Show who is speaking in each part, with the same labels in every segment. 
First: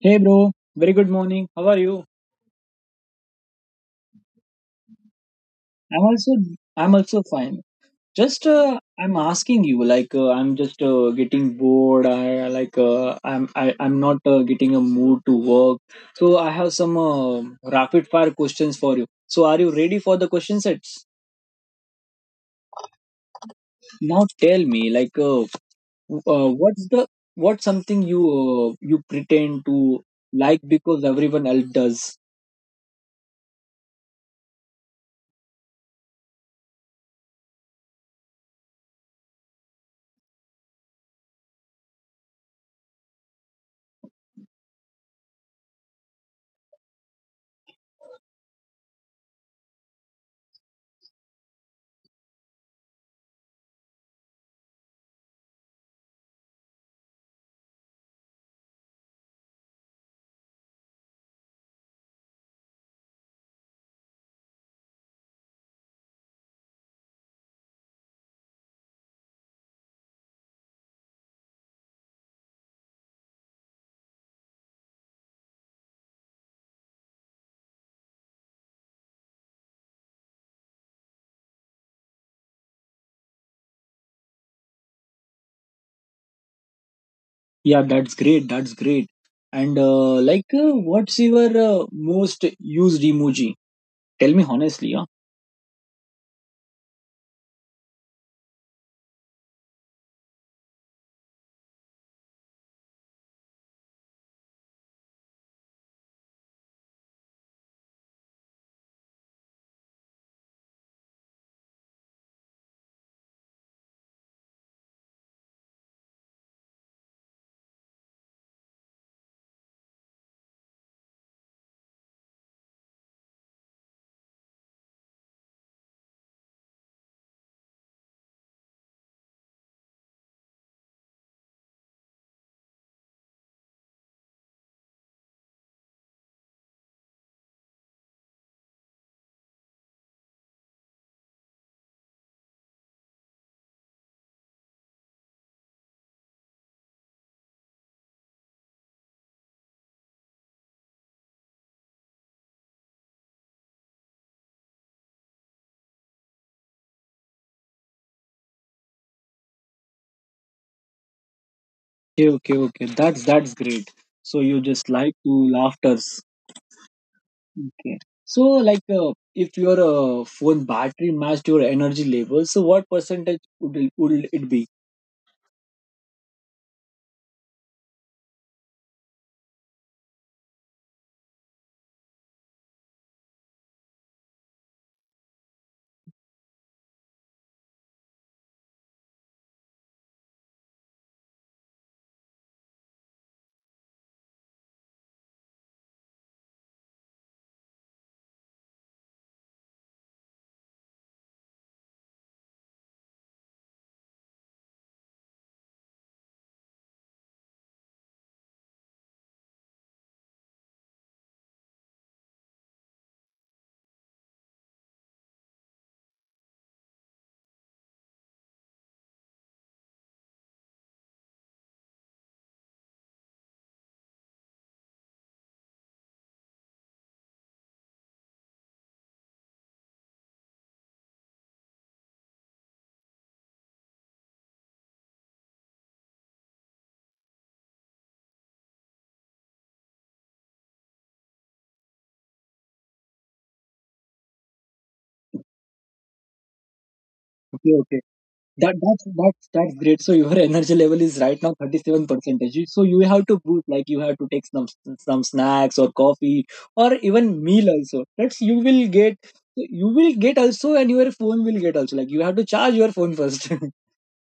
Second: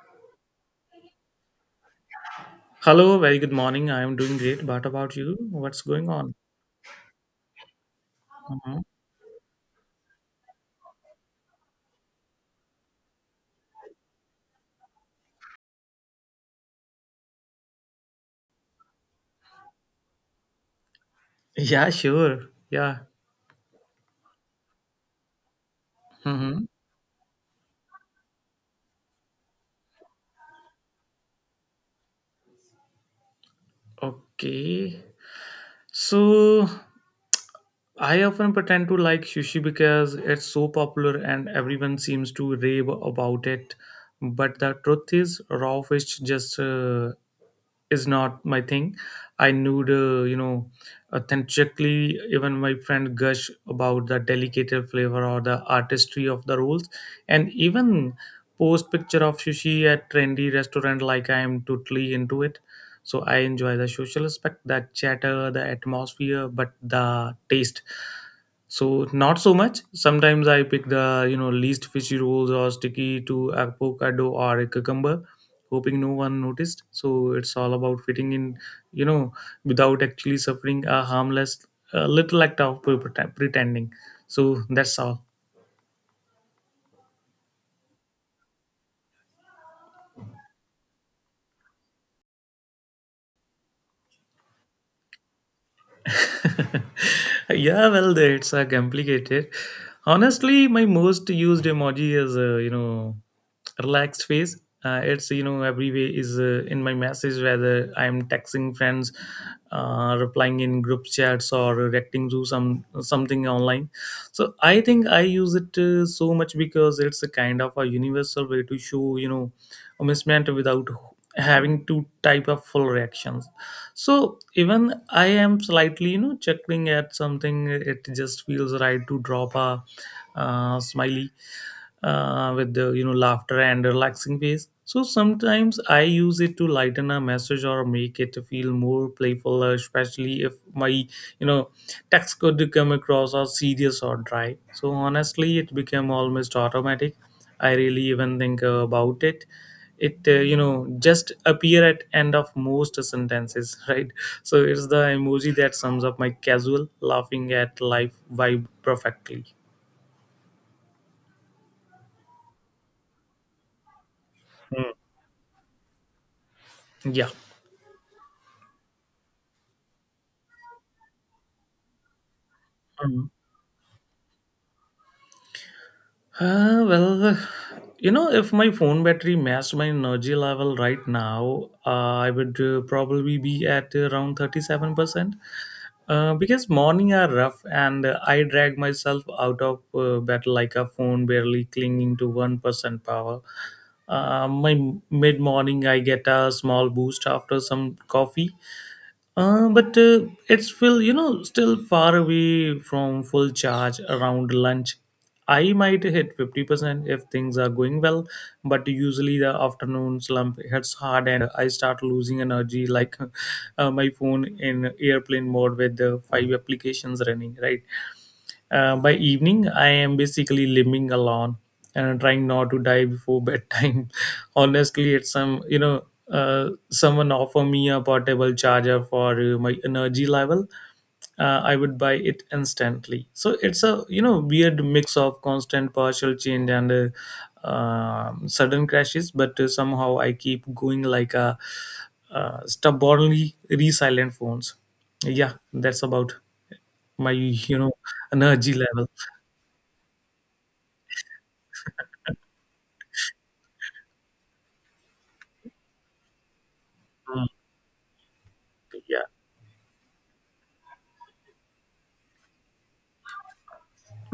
Speaker 1: Hey bro, very good morning. How are you?
Speaker 2: Hello, very good morning. I am doing great. What about you? What's
Speaker 1: I'm
Speaker 2: going
Speaker 1: also
Speaker 2: on?
Speaker 1: I'm also fine. Just
Speaker 2: Mhm.
Speaker 1: I'm asking you like I'm just getting bored. I like I'm not getting a mood to work. So I have some rapid fire questions for you. So are you ready for the question sets?
Speaker 2: Yeah, sure. Yeah.
Speaker 1: Now tell me like uh,
Speaker 2: hmm
Speaker 1: what's the what's something you pretend to like because everyone else does?
Speaker 2: Okay. So I often pretend to like sushi because it's so popular and everyone seems to rave about it. But the truth is, raw fish just is not my thing. I need, you know, authentically. Even my friend gush about the delicate flavor or the artistry of the rolls, and even post picture of sushi at trendy restaurant like I am totally into it. So I enjoy the social aspect, the chatter, the atmosphere, but the taste. So not so much. Sometimes I pick the least fishy rolls or sticky to avocado or a cucumber, hoping no one noticed. So it's all about fitting in, you know, without actually suffering a harmless, little act of pretending. So that's all.
Speaker 1: Yeah, that's great. That's great. And like, what's your most used emoji? Tell me honestly. Huh?
Speaker 2: Yeah, well, that's complicated. Honestly, my most used emoji is relaxed face. It's, every way, is in my message, whether I'm texting friends, replying in group chats, or reacting to something online. So I think I use it so much because it's a kind of a universal way to show, amusement without having to type a full reaction. So even I am slightly, chuckling at something, it just feels right to drop a smiley with the, laughter and relaxing face. So sometimes I use it to lighten a message or make it feel more playful, especially if my, text could come across as serious or dry. So honestly, it became almost automatic. I really even think about it. Just appear at end of most sentences right. So it's the emoji that sums up my casual laughing at life vibe perfectly.
Speaker 1: Okay, okay, okay. That's great. So you just
Speaker 2: Hmm.
Speaker 1: like to laughters.
Speaker 2: Yeah.
Speaker 1: Okay. So like, if your phone battery matched your energy level, so what
Speaker 2: Mhm.
Speaker 1: percentage would it be?
Speaker 2: Well, if my phone battery matched my energy level right now, I would probably be at around 37%. Because morning are rough and I drag myself out of bed like a phone barely clinging to 1% power. My mid morning, I get a small boost after some coffee, but it's still, still far away from full charge around lunch. I might hit 50% if things are going well, but usually the afternoon slump hits hard and I start losing energy like my phone in airplane mode with the five applications running, right? By evening, I am basically living alone and trying not to die before bedtime. Honestly, it's someone offer me a portable charger for my energy level. I would buy it instantly. So it's a, weird mix of constant partial change and sudden crashes, but somehow I keep going like a stubbornly resilient phones. Yeah, that's about. My,
Speaker 1: Okay, okay.
Speaker 2: energy
Speaker 1: That that's
Speaker 2: level.
Speaker 1: that's that's great. So your energy level is right now 37 percentage. So you have to boost, like you have to take some snacks or coffee or even
Speaker 2: Mm,
Speaker 1: meal also. That's you will get
Speaker 2: yeah.
Speaker 1: you will get also, and your phone will get also. Like you have to charge your phone first.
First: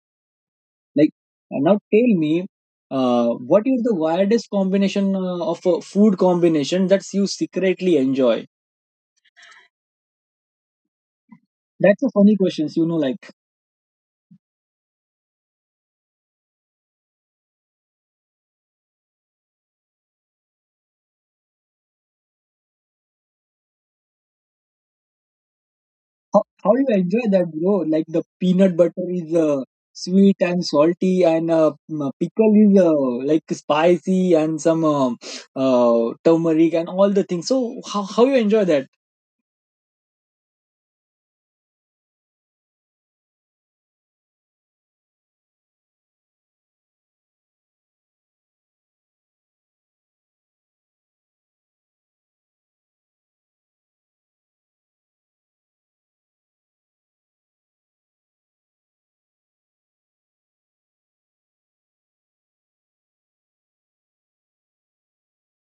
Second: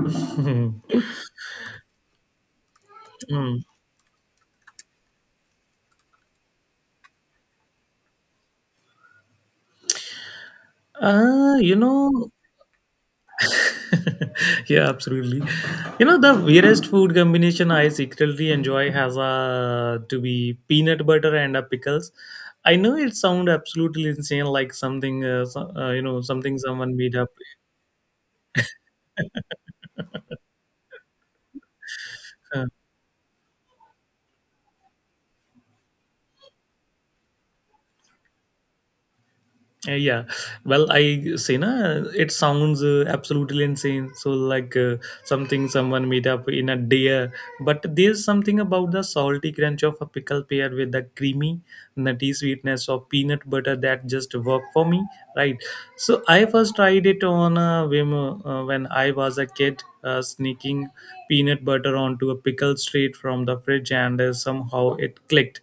Speaker 2: Mhm.
Speaker 1: Like, and now tell me,
Speaker 2: Mm.
Speaker 1: what is the weirdest combination of a food combination that you secretly enjoy?
Speaker 2: Uh, you
Speaker 1: That's a
Speaker 2: know,
Speaker 1: funny question. You know, like.
Speaker 2: yeah, absolutely. The weirdest food combination I secretly enjoy has a to be peanut butter and a pickles. I know it sounds absolutely insane, like something,
Speaker 1: How,
Speaker 2: something
Speaker 1: how you
Speaker 2: someone made
Speaker 1: enjoy
Speaker 2: up.
Speaker 1: that, bro? Like the peanut butter is sweet and salty, and pickle
Speaker 2: uh,
Speaker 1: is like spicy and some turmeric and all the things. So how you enjoy that?
Speaker 2: Yeah, well, I say na, it sounds absolutely insane. So like something someone made up in a day, but there's something about the salty crunch of a pickle paired with the creamy, nutty sweetness of peanut butter that just work for me, right? So I first tried it on a whim when I was a kid, sneaking peanut butter onto a pickle straight from the fridge, and somehow it clicked.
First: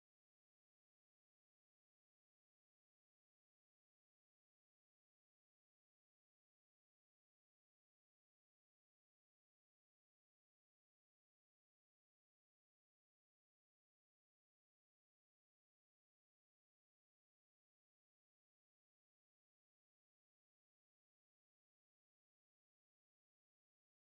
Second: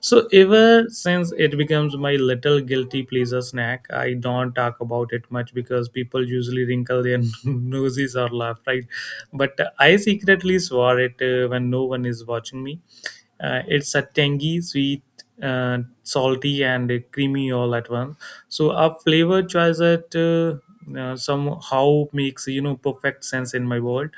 Speaker 2: So ever since it becomes my little guilty pleasure snack. I don't talk about it much because people usually wrinkle their noses or laugh, right? But I secretly swore it when no one is watching me. It's a tangy, sweet, salty, and creamy all at once. So a flavor choice that somehow makes, perfect sense in my world.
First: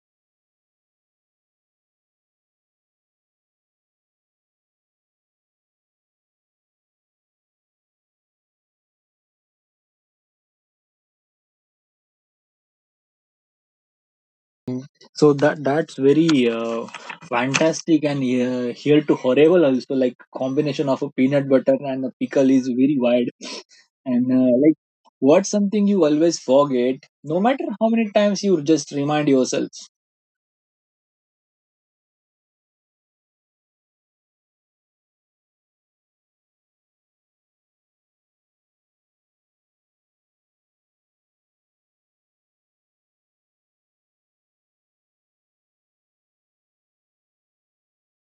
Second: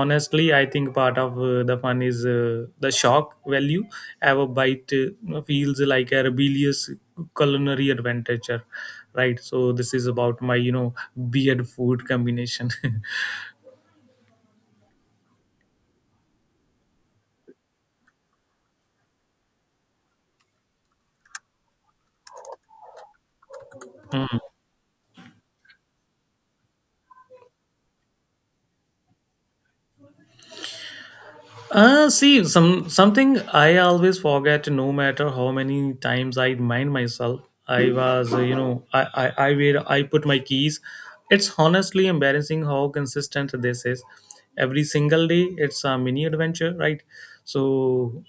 Speaker 2: Honestly, I think part of the fun is the shock value. Our bite feels like a rebellious culinary adventure, right? So this is about my, beard food combination.
Speaker 1: So that's very fantastic and here to horrible also. Like combination of a peanut butter and a pickle is very wide, and like what's something you always forget, no matter how many times you just remind yourself.
Speaker 2: See, something I always forget, no matter how many times I remind myself, I was, you know, I where I put my keys. It's honestly embarrassing how consistent this is. Every single day, it's a mini adventure, right? So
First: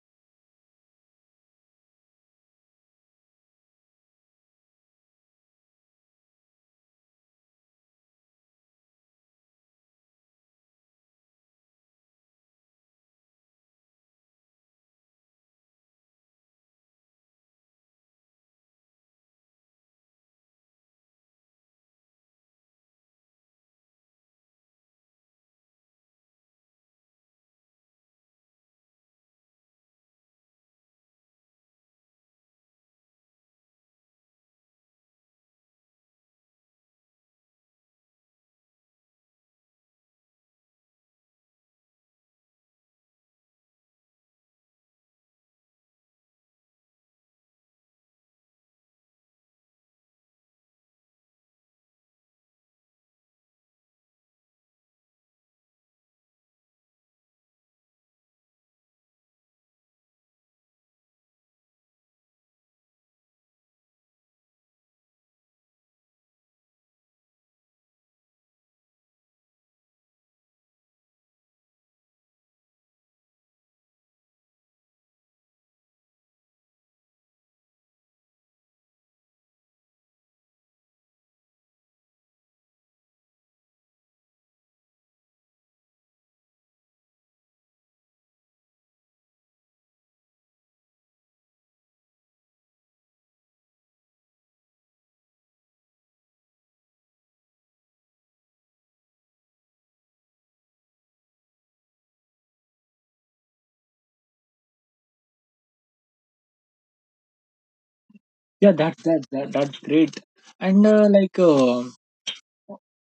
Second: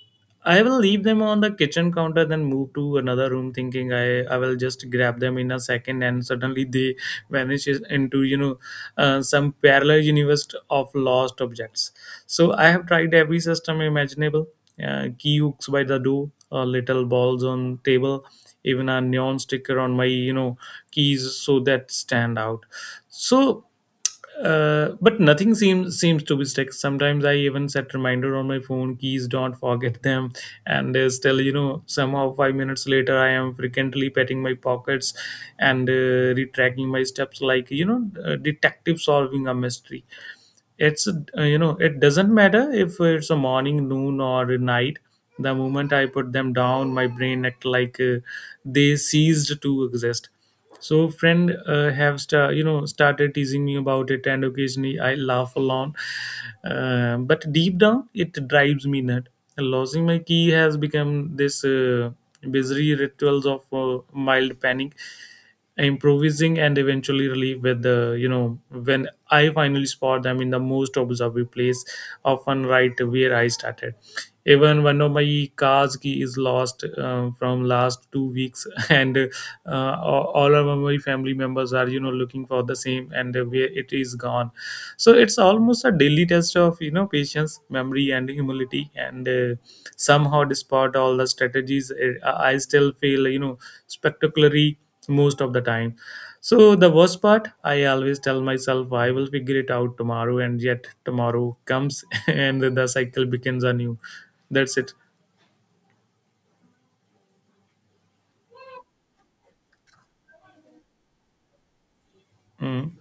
Speaker 2: I will leave them on the kitchen counter, then move to another room, thinking I will just grab them in a second, and suddenly they vanishes into, some parallel universe of lost objects. So I have tried every system imaginable. Key hooks by the door, little balls on table, even a neon sticker on my, keys so that stand out. So, but nothing seems to be stuck. Sometimes I even set reminder on my phone. Keys, don't forget them, and still, somehow 5 minutes later I am frequently patting my pockets and retracking my steps like, detective solving a mystery. It's it doesn't matter if it's a morning, noon, or a night. The moment I put them down, my brain act like they ceased to exist. So friend have started teasing me about it and occasionally I laugh along, but deep down it drives me nut. Losing my key has become this busy rituals of mild panic, improvising, and eventually relief with the, when I finally spot them in the most observable place, often right where I started. Even one of my car's key is lost from last 2 weeks, and all our my family members are, looking for the same and where it is gone. So it's almost a daily test of, patience, memory, and humility, and somehow despite all the strategies I still feel, spectacularly most of the time. So the worst part, I always tell myself I will figure it out tomorrow, and yet tomorrow comes and the cycle begins anew. That's it.
Speaker 1: Yeah, that's that, that that's great. And like
Speaker 2: Mm.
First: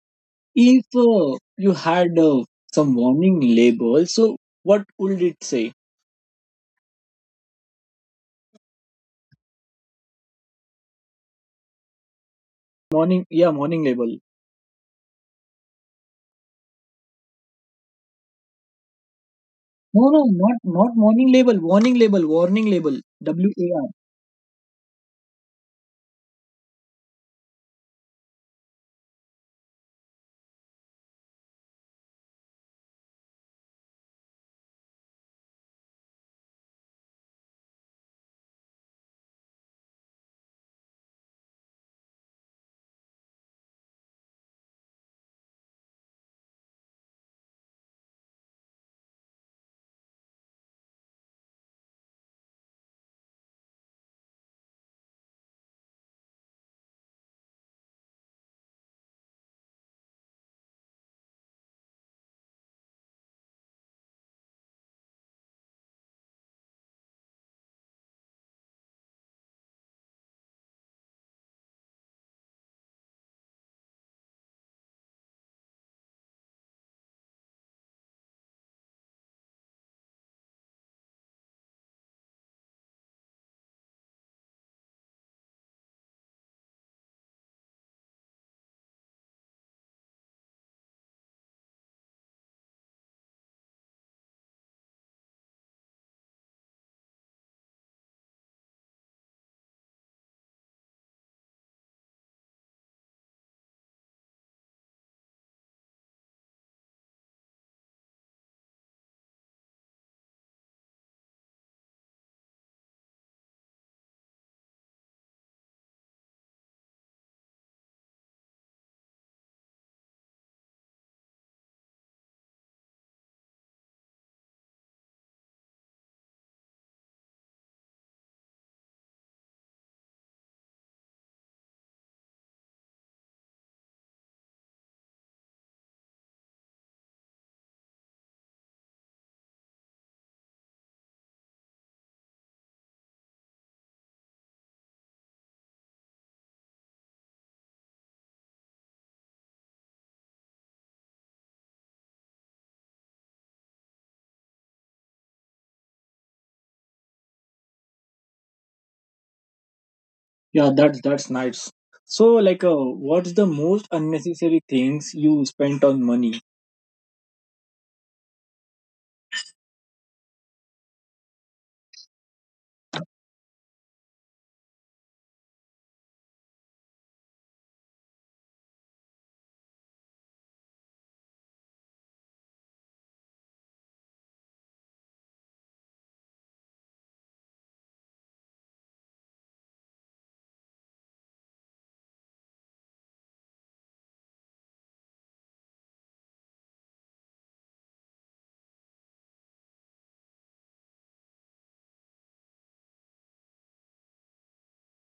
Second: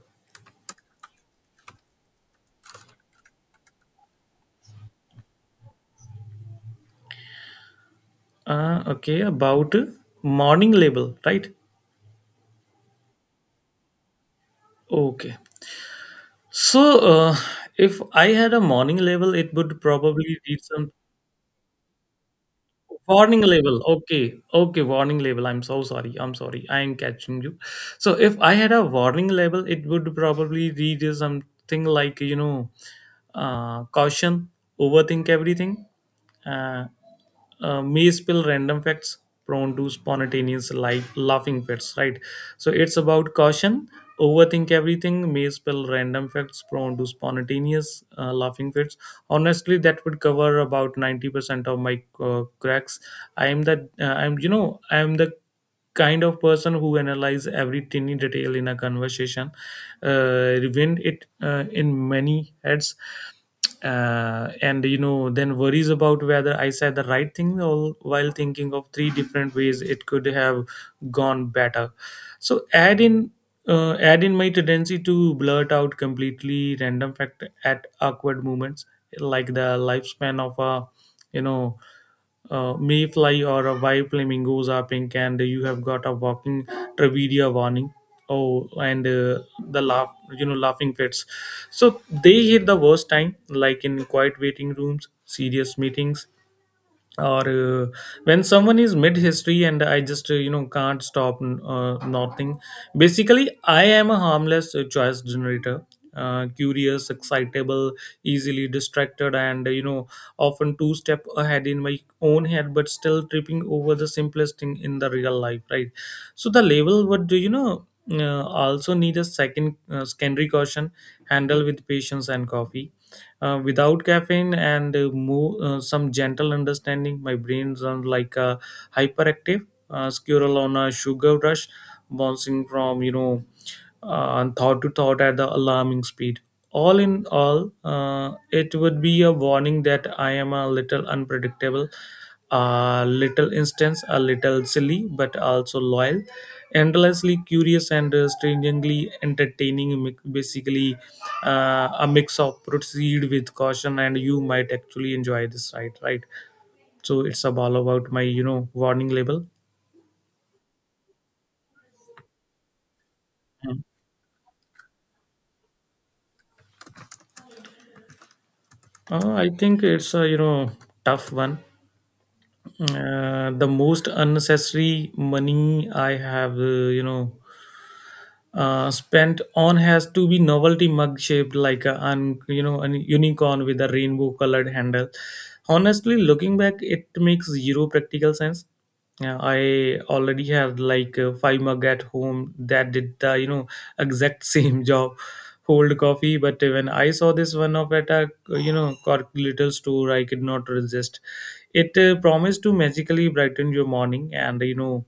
Speaker 1: if you had some warning label, so what would it say?
Speaker 2: Okay, about morning label, right?
Speaker 1: Morning, yeah, morning label.
Speaker 2: Okay. So, uh, if I had a morning level, it would
Speaker 1: No, no,
Speaker 2: probably
Speaker 1: not
Speaker 2: read some.
Speaker 1: not morning label, warning label, warning label.
Speaker 2: Warning
Speaker 1: w a
Speaker 2: label,
Speaker 1: r
Speaker 2: okay. Okay, warning label. I'm so sorry, I'm sorry, I am catching you. So if I had a warning label, it would probably read as something like, caution, overthink everything, uh, may spill random facts, prone to spontaneous like laughing fits, right? So it's about caution, overthink everything, may spill random facts, prone to spontaneous laughing fits. Honestly, that would cover about 90% of my cracks. i am the I am the kind of person who analyze every tiny detail in a conversation, revenge it in many heads, and, then worries about whether I said the right thing, all while thinking of three different ways it could have gone better. So add in my tendency to blurt out completely random fact at awkward moments, like the lifespan of a, you know mayfly, or a white flamingos are pink, and you have got a walking trivia warning. Oh, and the laugh, laughing fits. So they hit the worst time, like in quiet waiting rooms, serious meetings, or when someone is mid history and I just, can't stop nothing. Basically, I am a harmless choice generator, curious, excitable, easily distracted, and, often two step ahead in my own head, but still tripping over the simplest thing in the real life, right? So the label would, also need a secondary caution, handle with patience and coffee, without caffeine and some gentle understanding. My brain runs like a hyperactive squirrel on a sugar rush, bouncing from, and thought to thought at the alarming speed. All in all, it would be a warning that I am a little unpredictable, a little instance, a little silly, but also loyal, endlessly curious, and strangely entertaining. Basically, a mix of proceed with caution, and you might actually enjoy this ride, right? So it's all about my, warning label.
Speaker 1: Yeah, that's nice. So like what's the
Speaker 2: Mm.
Speaker 1: most unnecessary things you spent on money?
Speaker 2: I think it's a, tough one. The most unnecessary money I have, spent on has to be novelty mug shaped like a a unicorn with a rainbow colored handle. Honestly, looking back, it makes zero practical sense. Yeah, I already have like five mug at home that did the exact same job, hold coffee. But when I saw this one up at a corporate little store, I could not resist. It promised to magically brighten your morning, and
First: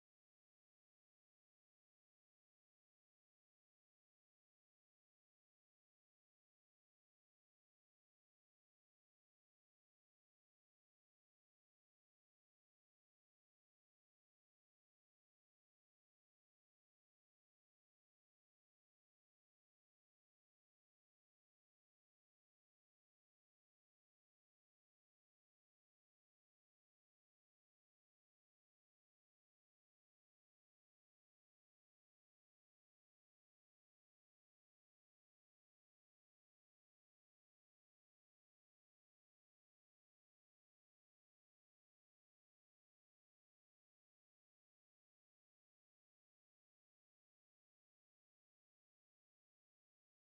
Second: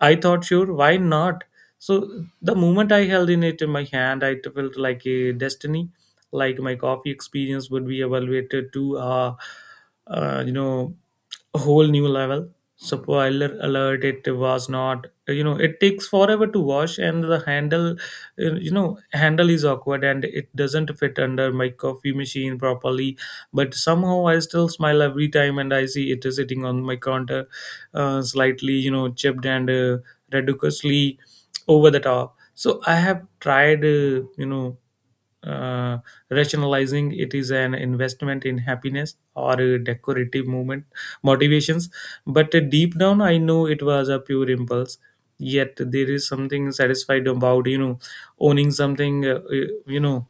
Speaker 2: I thought, sure, why not? So the moment I held in it in my hand, I felt like a destiny, like my coffee experience would be evaluated to, uh, you know, a whole new level. Spoiler alert, it was not. It takes forever to wash, and the handle you know handle is awkward, and it doesn't fit under my coffee machine properly. But somehow I still smile every time and I see it sitting on my counter, slightly chipped and ridiculously over the top. So I have tried uh, rationalizing it is an investment in happiness or a decorative movement, motivations. But deep down I know it was a pure impulse. Yet there is something satisfied about owning something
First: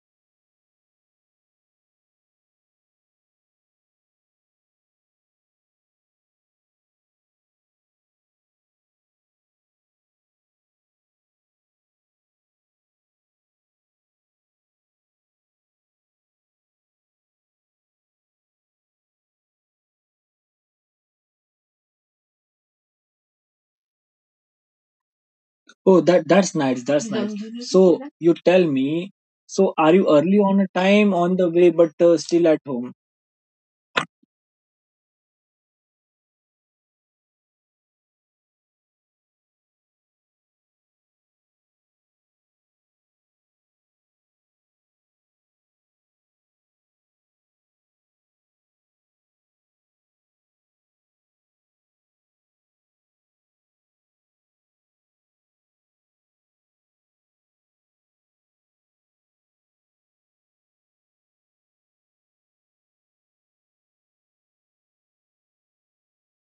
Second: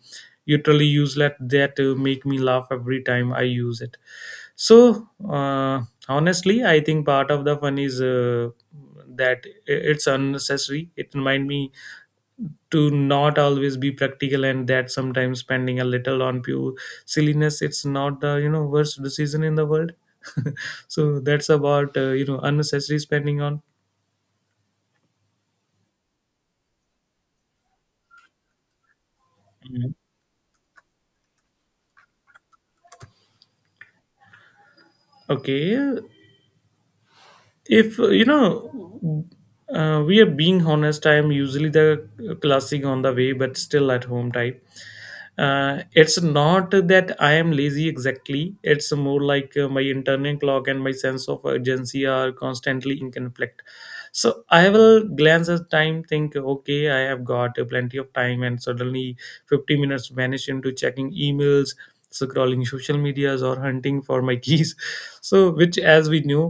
Speaker 2: utterly useless that make me laugh every time I use it. So honestly I think part of the fun is that it's unnecessary. It remind me to not always be practical, and that sometimes spending a little on pure silliness, it's not the worst decision in the world. So that's about unnecessary spending on
Speaker 1: Oh, that's nice. That's nice. So you tell me, so are
Speaker 2: Mhm.
Speaker 1: you early on a time on the way but still at home?
Speaker 2: Okay. If we are being honest, I am usually the classic on the way but still at home type. It's not that I am lazy exactly. It's more like my internal clock and my sense of urgency are constantly in conflict. So I will glance at time, think okay, I have got plenty of time, and suddenly 50 minutes vanish into checking emails, scrolling social medias, or hunting for my keys. So which, as we know,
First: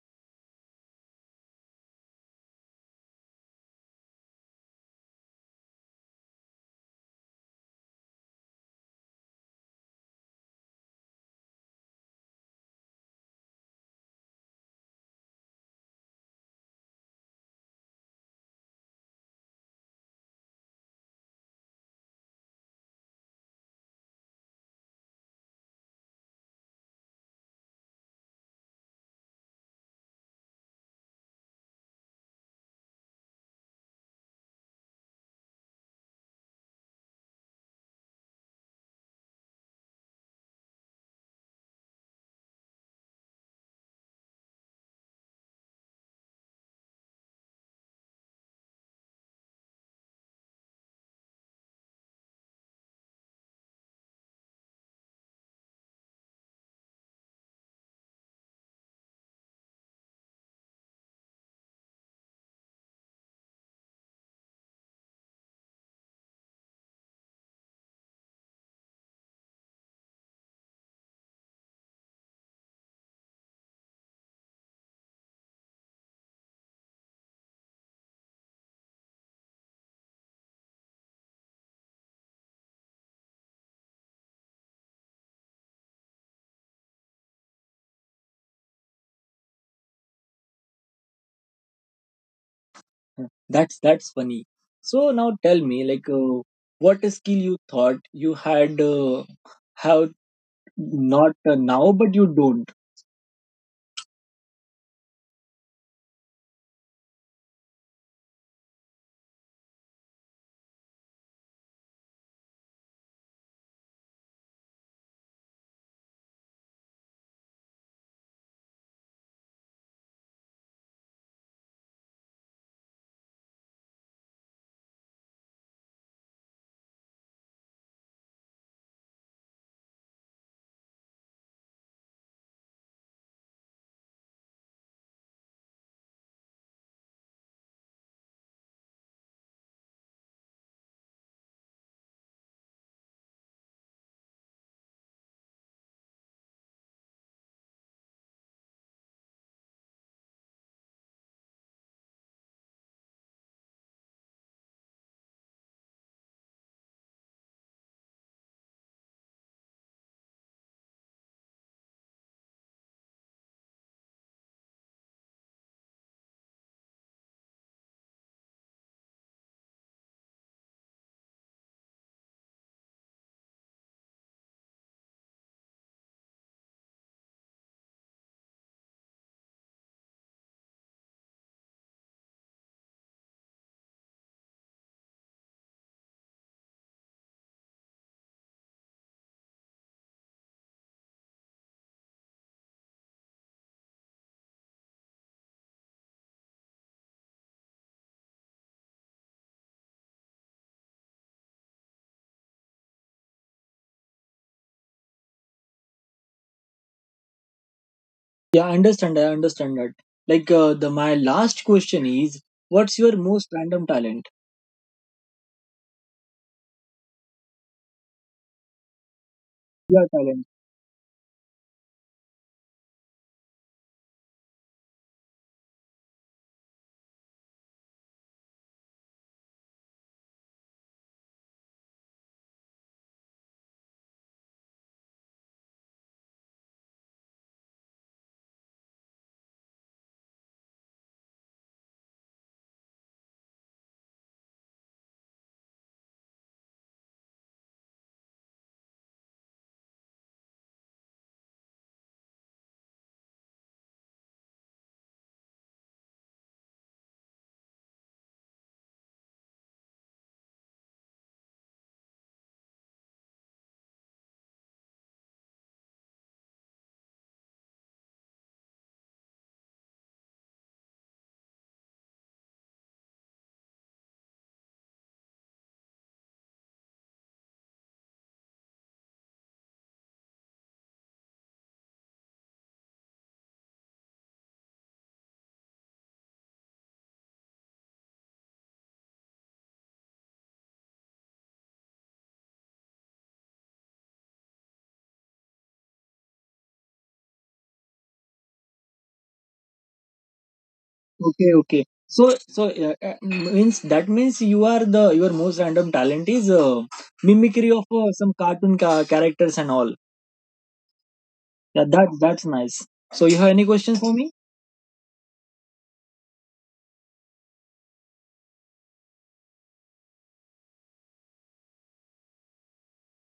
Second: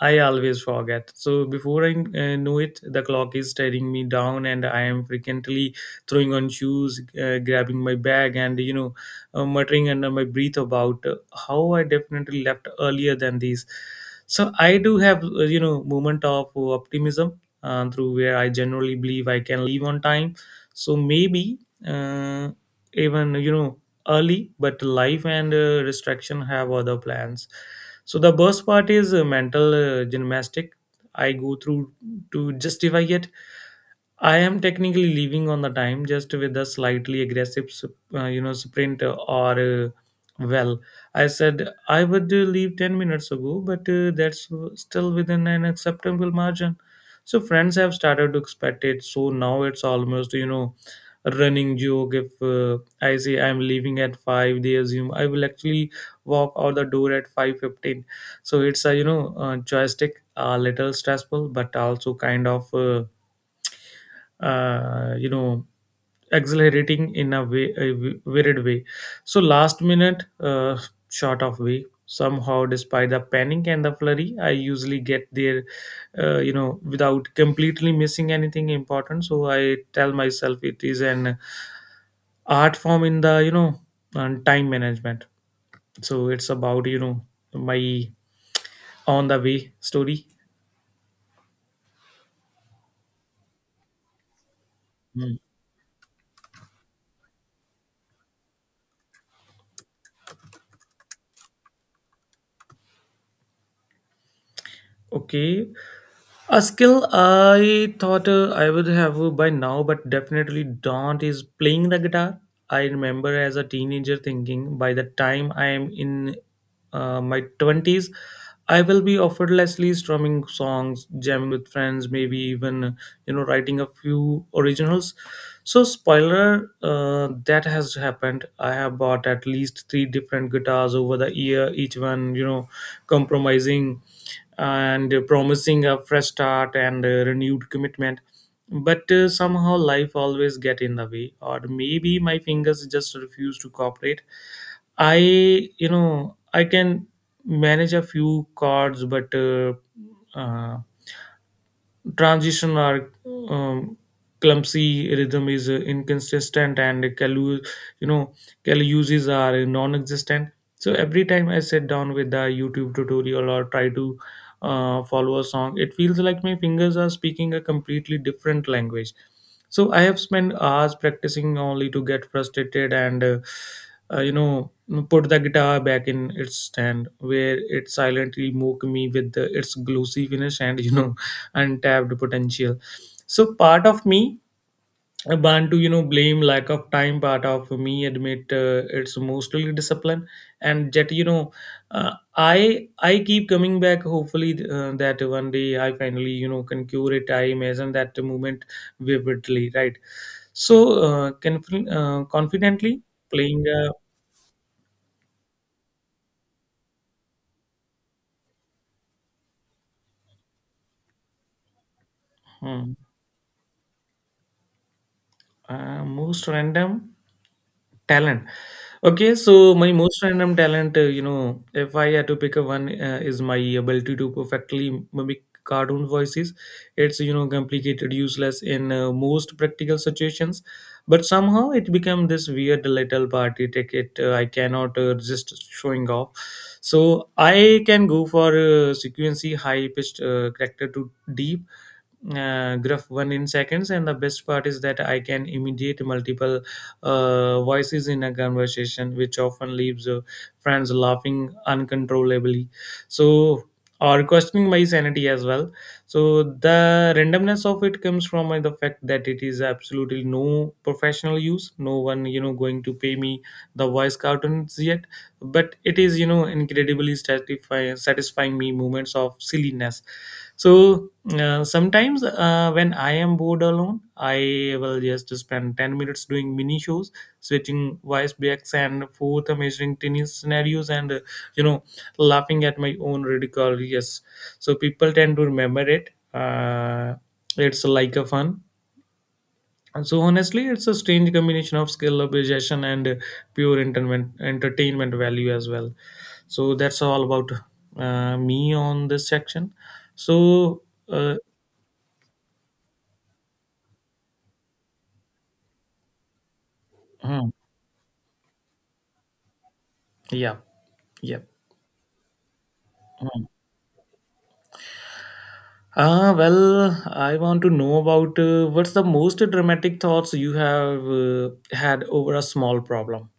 Speaker 2: I always forget. So before I know it, the clock is staring me down, and I am frequently throwing on shoes, grabbing my bag, and muttering under my breath about how I definitely left earlier than this. So I do have moment of optimism through where I generally believe I can leave on time. So maybe, uh, even early, but life and restriction have other plans. So the worst part is mental gymnastic I go through to justify it. I am technically leaving on the time, just with a slightly aggressive, sprint or uh, well. I said I would leave 10 minutes ago, but that's still within an acceptable margin. So friends have started to expect it. So now it's almost a running joke. If I say I'm leaving at 5, they assume I will actually walk out the door at 5:15. So it's a joystick, a little stressful, but also kind of. Uh, you know Accelerating in a way, weird way. So last minute, short of way, somehow despite the panic and the flurry I usually get there without completely missing anything important. So I tell myself it is an art form in the and time management. So it's about my on the way story.
Speaker 1: Huh, That's funny. So
Speaker 2: Mm.
Speaker 1: now tell me, like, what skill you thought you had have not now, but you don't.
Speaker 2: Okay. A skill I thought I would have by now, but definitely don't, is playing the guitar. I remember as a teenager thinking by the time I am in my 20s, I will be effortlessly strumming songs, jamming with friends, maybe even, writing a few originals. So, spoiler, that has happened. I have bought at least three different guitars over the year, each one, compromising and promising a fresh start and a renewed commitment, but somehow life always get in the way, or maybe my fingers just refuse to cooperate. I you know i can manage a few chords, but uh, transition are um, clumsy, rhythm is inconsistent, and Kalu, you know Kalu uses are non-existent. So every time I sit down with the youtube tutorial or try to follow a song, it feels like my fingers are speaking a completely different language. So I have spent hours practicing only to get frustrated and uh, you know put the guitar back in its stand, where it silently mocked me with its glossy finish and untapped potential. So part of me want to blame lack of time. Part of me admit it's mostly discipline, and yet I keep coming back. Hopefully that one day I finally concur it. I imagine that moment vividly, right? So confidently playing a
Speaker 1: Yeah, I understand. I understand that. Like, the my last question is,
Speaker 2: Hmm.
Speaker 1: what's your most random talent?
Speaker 2: Most random talent. Okay, so my
Speaker 1: Your
Speaker 2: most
Speaker 1: talent.
Speaker 2: random talent, if I had to pick a one, is my ability to perfectly mimic cartoon voices. It's, complicated, useless in most practical situations, but somehow it became this weird little party ticket. I cannot resist showing off. So I can go for sequency, high pitched character to deep graph one in seconds. And the best part is that I can imitate multiple voices in a conversation, which often leaves friends laughing uncontrollably. So, or questioning my sanity as well. So the randomness of it comes from the fact that it is absolutely no professional use, no one going to pay me the voice cartoons yet. But it is incredibly satisfying me moments of silliness. So sometimes, when I am bored alone, I will just spend 10 minutes doing mini shows, switching voice backs and forth, measuring tiny scenarios and, you know, laughing at my own ridicule. Yes. So people tend to remember it. It's like a fun. And so honestly, it's a strange combination of skill, appreciation, and pure entertainment value as well. So that's all about me on this section. So uh,
Speaker 1: Okay, okay. So means that means you are the your most random talent is
Speaker 2: Mm.
Speaker 1: mimicry of some cartoon characters and all.
Speaker 2: Yeah. Yeah.
Speaker 1: Yeah, that's nice. So you
Speaker 2: Mm.
Speaker 1: have any questions for me?
Speaker 2: Well, I want to know about what's the most dramatic thoughts you have had over a small problem.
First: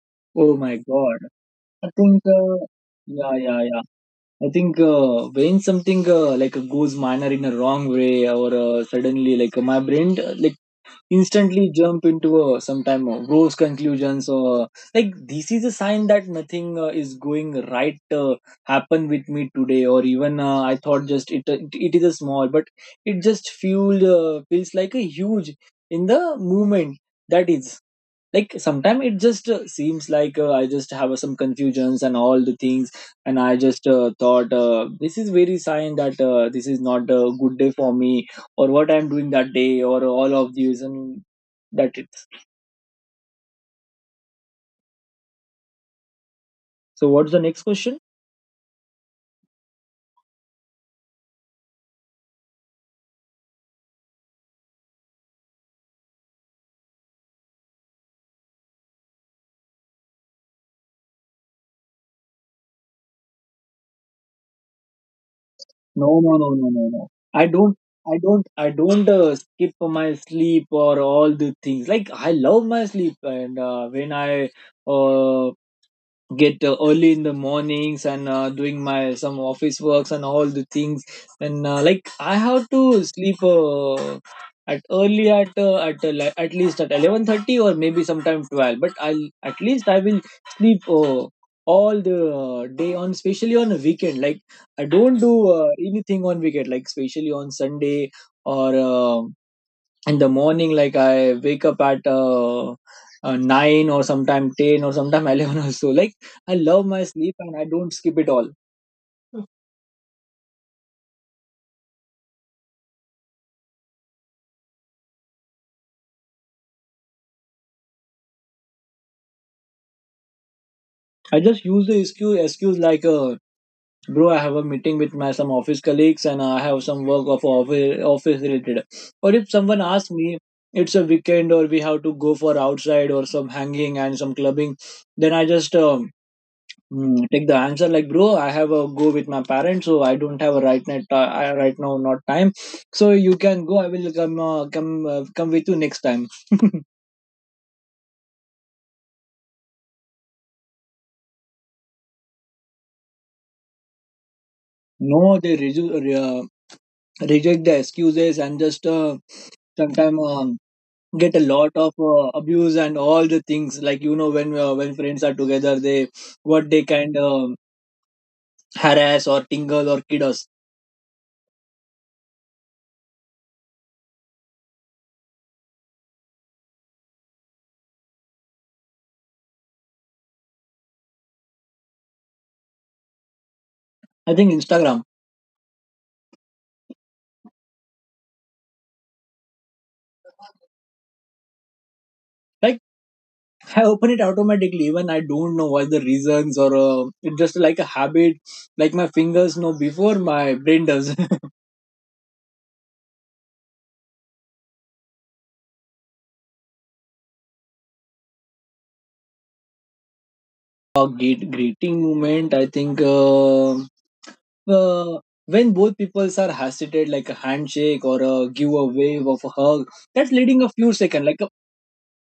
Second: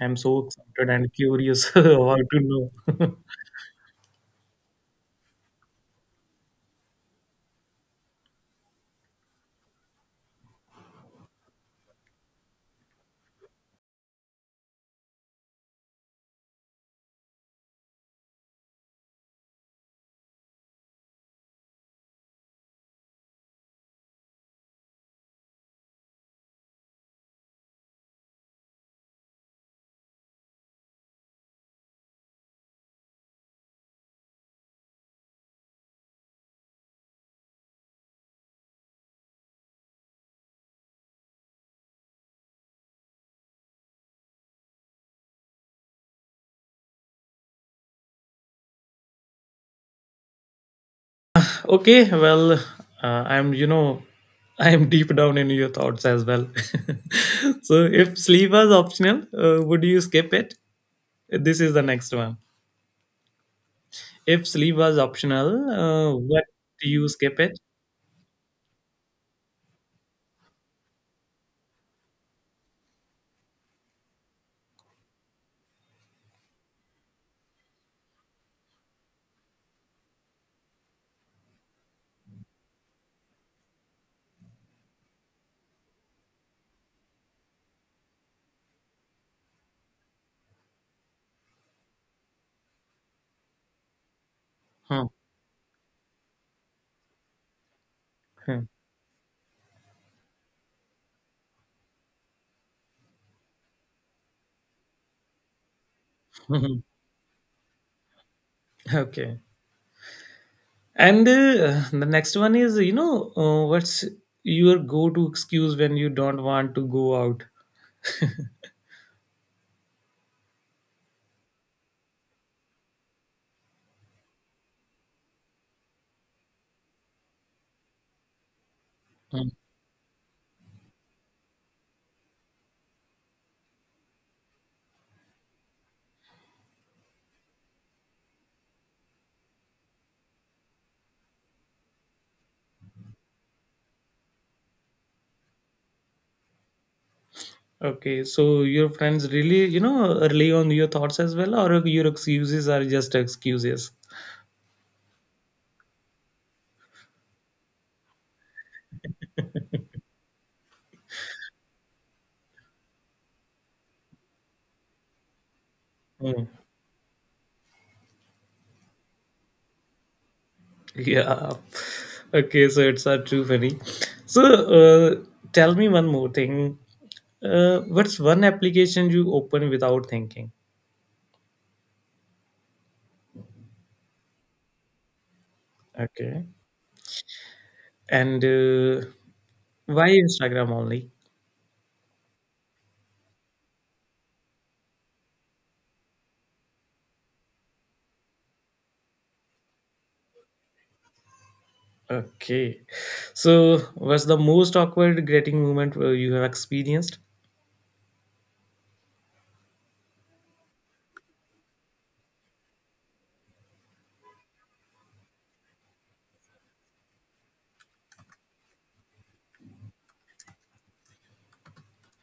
Speaker 2: I'm so
Speaker 1: Oh my
Speaker 2: excited and
Speaker 1: god.
Speaker 2: curious
Speaker 1: I
Speaker 2: how
Speaker 1: think,
Speaker 2: to know.
Speaker 1: yeah, yeah, yeah. I think when something like goes minor in a wrong way, or suddenly like my brain like instantly jump into sometime gross conclusions, or like this is a sign that nothing is going right happen with me today, or even I thought just it is a small, but it just fueled feels like a huge in the movement. That is like sometimes it just seems like I just have some confusions and all the things, and I just thought this is very sign that this is not a good day for me, or what I'm doing that day, or all of these, and that it. So what's the next question?
Speaker 2: Okay, well, I'm, I'm deep down in your thoughts as well. So, if sleep was optional, would you skip it? This is the next one. If sleep was optional,
Speaker 1: No, no,
Speaker 2: what
Speaker 1: no, no, no,
Speaker 2: do
Speaker 1: no.
Speaker 2: you skip
Speaker 1: i
Speaker 2: it?
Speaker 1: don't i don't i don't uh, skip my sleep or all the things, like I love my sleep and when I uh, get early in the mornings and doing my some office works and all the things, and like I have to sleep at early at li- at least at 11:30 or maybe sometime 12, but I'll at least I will sleep all the day on, especially on a weekend. Like I
Speaker 2: Hmm.
Speaker 1: don't do anything on weekend, like especially on Sunday
Speaker 2: Hmm.
Speaker 1: or in the morning, like I wake up at 9 or sometime 10 or sometime 11 or so. Like I love my sleep and I don't skip it all.
Speaker 2: Okay. And the next one is, what's your go-to excuse when you don't want to go out?
Speaker 1: I just use the excuse like bro, I have a meeting with my some office colleagues and I have some work of office related, or
Speaker 2: Hmm.
Speaker 1: if someone asks me it's a weekend or we have to go for outside or some hanging and some clubbing, then I just take the answer, like, bro, I have a go with my parents, so I don't have a right night, right now not time, so you can go, I will come come with you next time.
Speaker 2: Okay, so your friends really, rely on your thoughts as well, or your excuses are just excuses?
Speaker 1: No, they reject the excuses, and just sometimes get a lot of abuse and all the things, like when when friends are together, they
Speaker 2: Hmm.
Speaker 1: what they kind of harass or tingle or kid us.
Speaker 2: Yeah. Okay, so it's too funny. So, tell me one more thing. What's one application you open without thinking?
Speaker 1: I think Instagram.
Speaker 2: Okay. And why Instagram only?
Speaker 1: Right. I open it automatically when I don't know what the reasons, or it's just like a habit, like my fingers know before my brain does.
Speaker 2: Okay. So, what's the most awkward greeting moment you have experienced?
Speaker 1: A great greeting moment, I think uh, when both peoples are hesitated, like a handshake or a give a wave of a hug, that's leading a few seconds, like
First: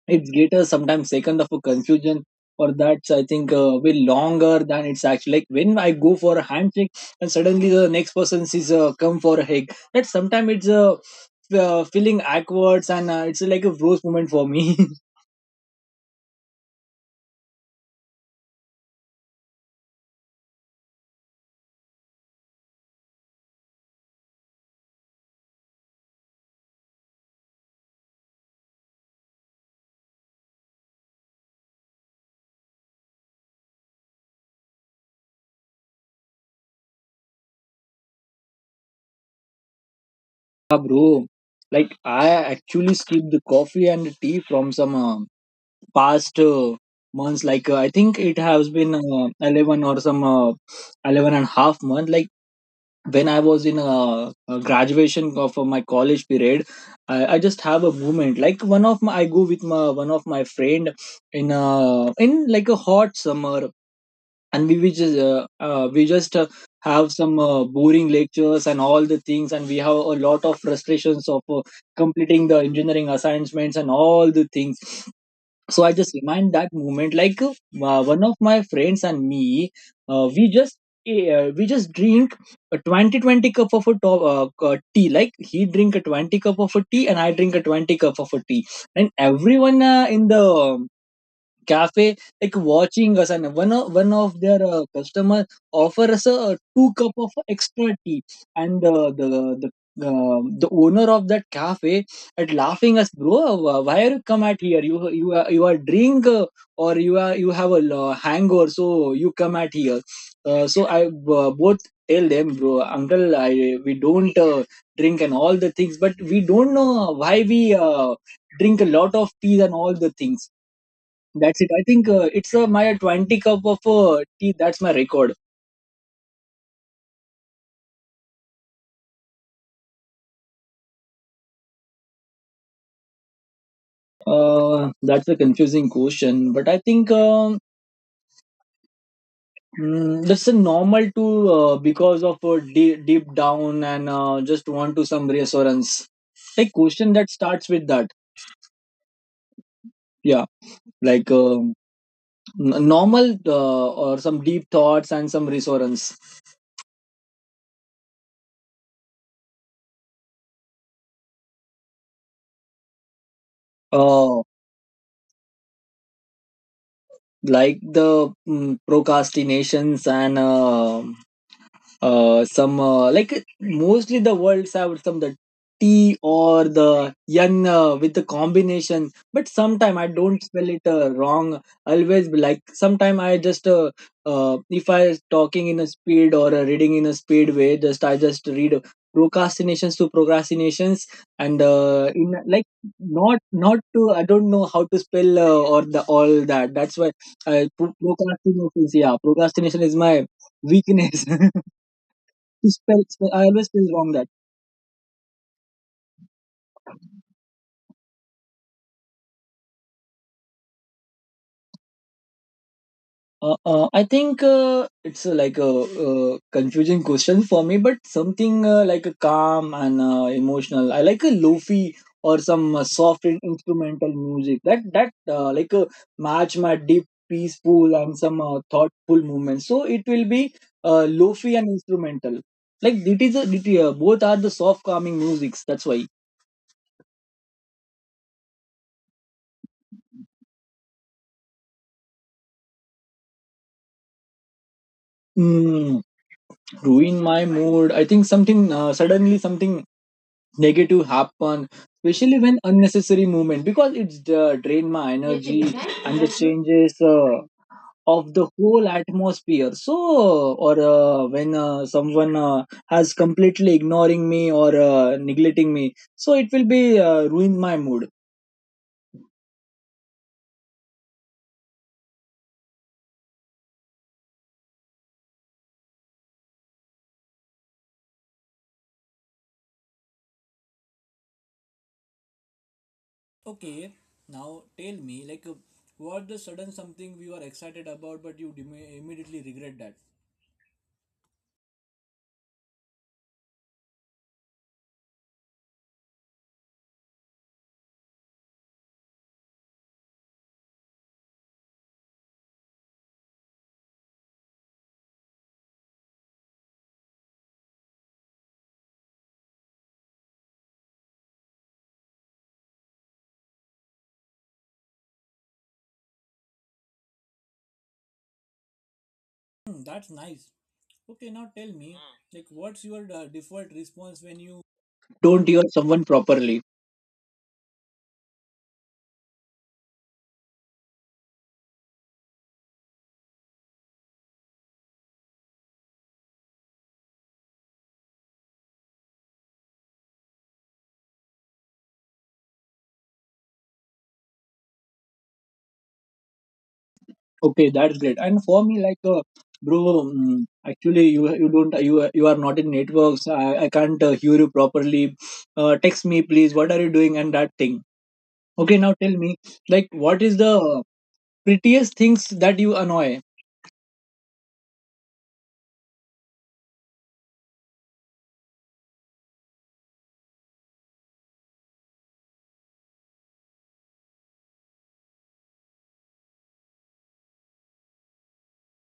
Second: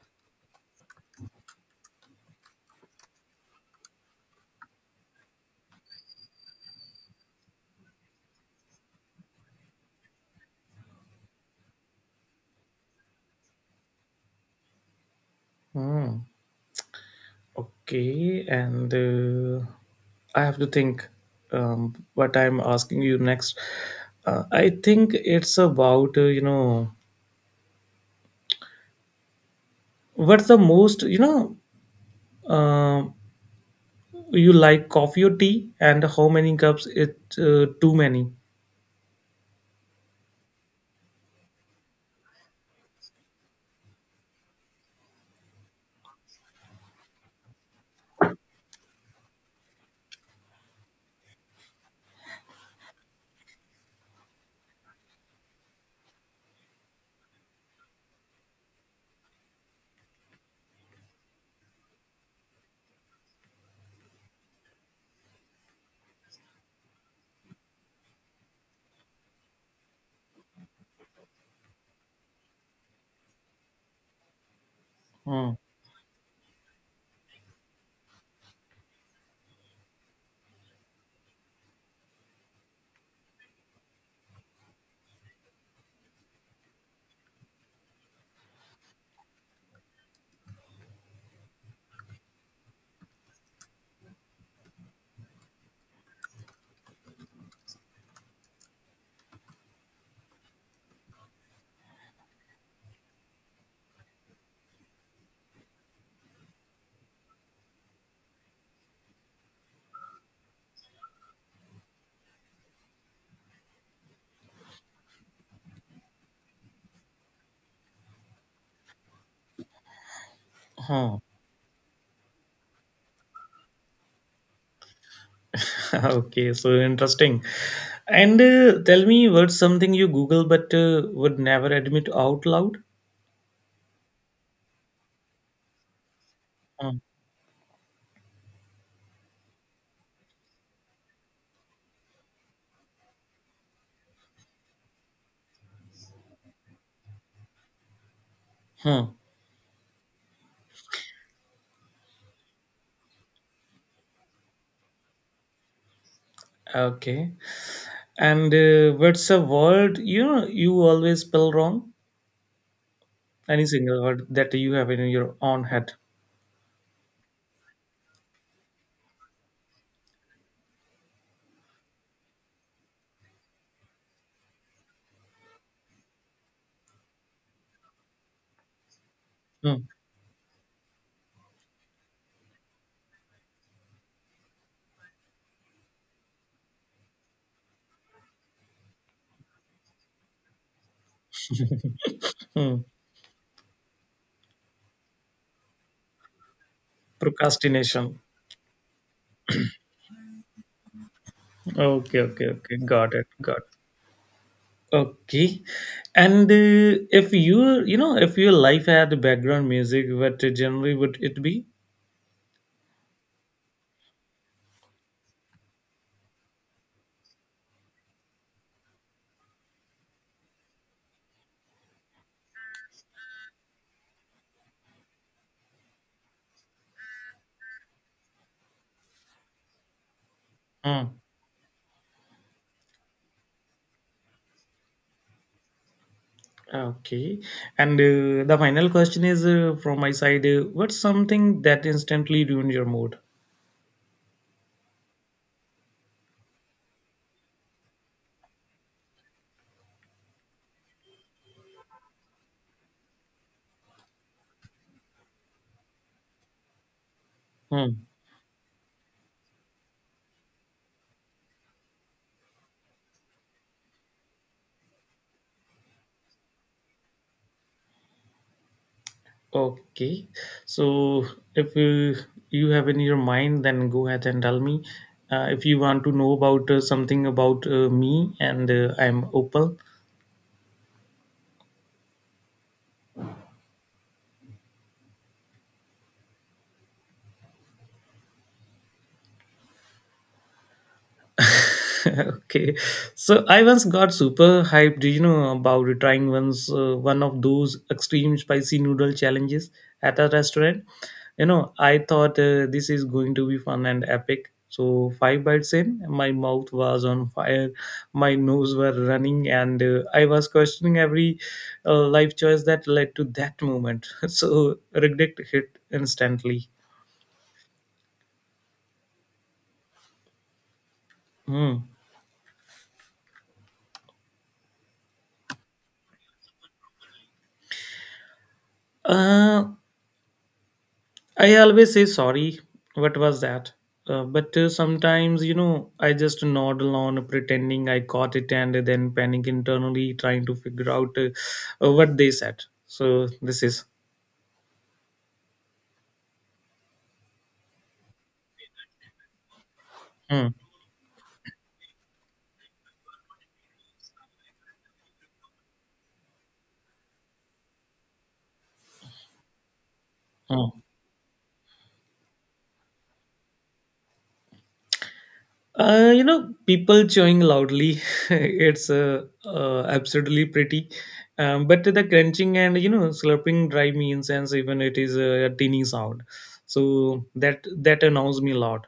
Speaker 1: it's greater sometimes second of a confusion, or that's I think way longer than it's actually, like when I go for a handshake and suddenly the next person sees come for a hug. That sometimes it's a feeling backwards and it's like a rose moment for me.
Speaker 2: Hmm. Okay. And I have to think what I'm asking you next. I think it's about, what's the most, um you like coffee or tea, and how many cups? It too many.
Speaker 1: Yeah, bro. Like I actually skipped the coffee and the tea from some past months. Like I think it has been 11 or some 11 and half month. Like when I was in a graduation of my college period, I just have a moment, like one of my I go with my one of my friend in like a hot summer, and we just have some boring lectures and all the things, and we have a lot of frustrations of completing the engineering assignments and all the things.
Speaker 2: Hmm.
Speaker 1: So I just remind that moment, like one of my friends and me, uh, we just we just drink a 20 20 cup of a tea, like he drink a 20 cup of a tea and I drink a 20 cup of a tea, and everyone in the cafe like watching us, and one of their customer offer us a two cup of extra tea, and the the owner of that cafe at laughing us, bro, why are you come at here? You are drink, or you are, you have a hangover, so you come at here. So I both tell them, bro, uncle, I we don't drink and all the things, but we don't know why we uh, drink a lot of teas and all the things.
Speaker 2: Hmm.
Speaker 1: That's it. I think it's my 20 cup of tea. That's my record.
Speaker 2: Okay, so interesting. And tell me, what's something you Google but would never admit out loud?
Speaker 1: That's a confusing question, but I
Speaker 2: Hmm.
Speaker 1: think that's a normal to because of deep, deep down and just want to some reassurance. Like question that starts with that.
Speaker 2: Hmm.
Speaker 1: Yeah, like normal or some deep thoughts and some reassurance.
Speaker 2: Okay. And what's a word you know you always spell wrong? Any single word
Speaker 1: Uh,
Speaker 2: that you have in your own head?
Speaker 1: like the procrastinations and some like mostly the world served some the T or the yen with the combination, but
Speaker 2: Hmm.
Speaker 1: sometime I don't spell it wrong, always be like sometime I just if I talking in a speed or reading in a speed way, just I just read procrastinations to procrastinations, and in like
Speaker 2: Hmm.
Speaker 1: not to, I don't know how to spell or the all that. That's why
Speaker 2: Procrastination.
Speaker 1: procrastinations, yeah, procrastination is my weakness.
Speaker 2: Okay, okay, okay.
Speaker 1: Spell,
Speaker 2: Got it.
Speaker 1: spell. I
Speaker 2: Got
Speaker 1: always
Speaker 2: it.
Speaker 1: spell wrong that.
Speaker 2: Okay. And if your life had background music, what genre would it be?
Speaker 1: I think it's like a, confusing question for me, but something like a calm and emotional. I like a lofi or some soft instrumental music that like match my deep, peaceful and some thoughtful movement. So it will be lofi and instrumental. Like it is it, both are the soft calming musics. That's why.
Speaker 2: Okay. And the final question is from my side, what's something that instantly ruined your mood?
Speaker 1: Mm, Ruin my mood. I think something suddenly something negative happen, especially when unnecessary movement, because it's drain my energy and the changes
Speaker 2: Hmm.
Speaker 1: of the whole atmosphere. So, or when someone has completely ignoring me or neglecting me, so it will be ruin my mood.
Speaker 2: Okay. So if you have in your mind, then go ahead and tell me. If you want to know about something about me, and I'm open.
Speaker 1: Okay, now tell me, like, what the sudden something we were excited about, but you immediately regret that?
Speaker 2: Okay, so I once got super hyped about trying once one of those extreme spicy noodle challenges at a restaurant. I thought, this is going to be fun and epic. So five bites in, my mouth was on fire, my nose were running, and I was questioning every life choice that led to that moment. So regret hit instantly.
Speaker 1: Hmm. That's nice. Okay, now tell
Speaker 2: Hmm.
Speaker 1: me, like, what's your default response when you don't hear someone properly?
Speaker 2: Uh, I always say sorry. What was that? But sometimes, I just nod along, pretending I got it, and then panic internally, trying to figure out what they said. So this is.
Speaker 1: Okay, that's great. And for me, like bro,
Speaker 2: Hmm.
Speaker 1: actually you don't, you are not in networks, I can't hear you properly, text me please what are you doing and that thing. Okay, now tell me, like, what is the
Speaker 2: Hmm.
Speaker 1: prettiest things that you annoy?
Speaker 2: People chewing loudly. It's absolutely pretty. But the crunching and, slurping drive me insane, even it is a teeny sound. So that annoys me a lot.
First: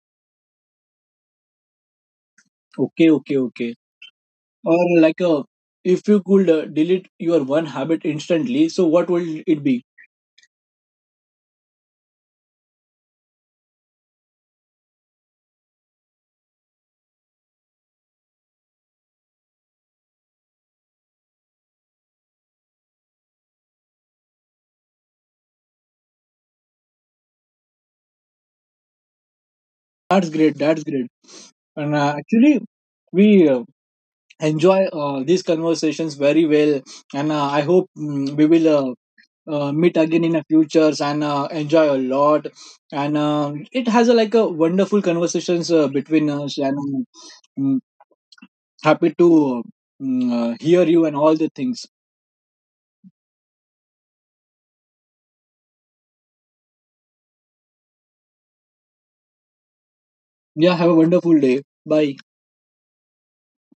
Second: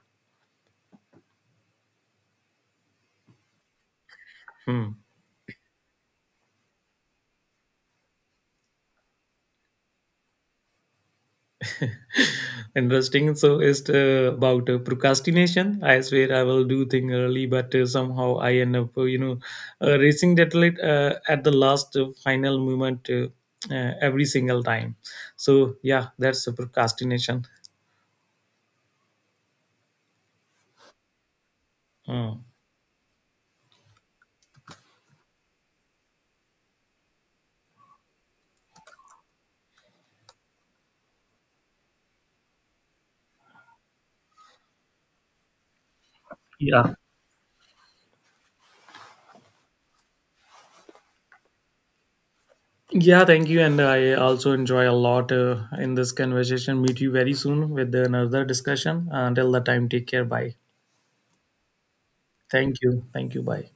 Speaker 1: Okay, okay, okay. Or
Speaker 2: Hmm.
Speaker 1: like if you could delete your one habit instantly, so what will it be?
Speaker 2: Interesting. So it's about procrastination. I swear I will do thing early, but somehow I end up, racing that late at the last final moment, every single time. So yeah, that's a procrastination.
Speaker 1: That's great. That's great. And
Speaker 2: Mm.
Speaker 1: actually we uh, enjoy these conversations very well, and I hope we will meet again in the futures and enjoy a lot, and it has a, like a wonderful conversations between us, and
Speaker 2: Yeah.
Speaker 1: mm, happy to uh, hear you and all the things.
Speaker 2: Yeah, thank you. And I also enjoy a lot in this conversation. Meet you very soon with another discussion. Until the time, take care. Bye.
Speaker 1: Yeah, have a wonderful day. Bye.
Speaker 2: Thank you. Thank you. Bye.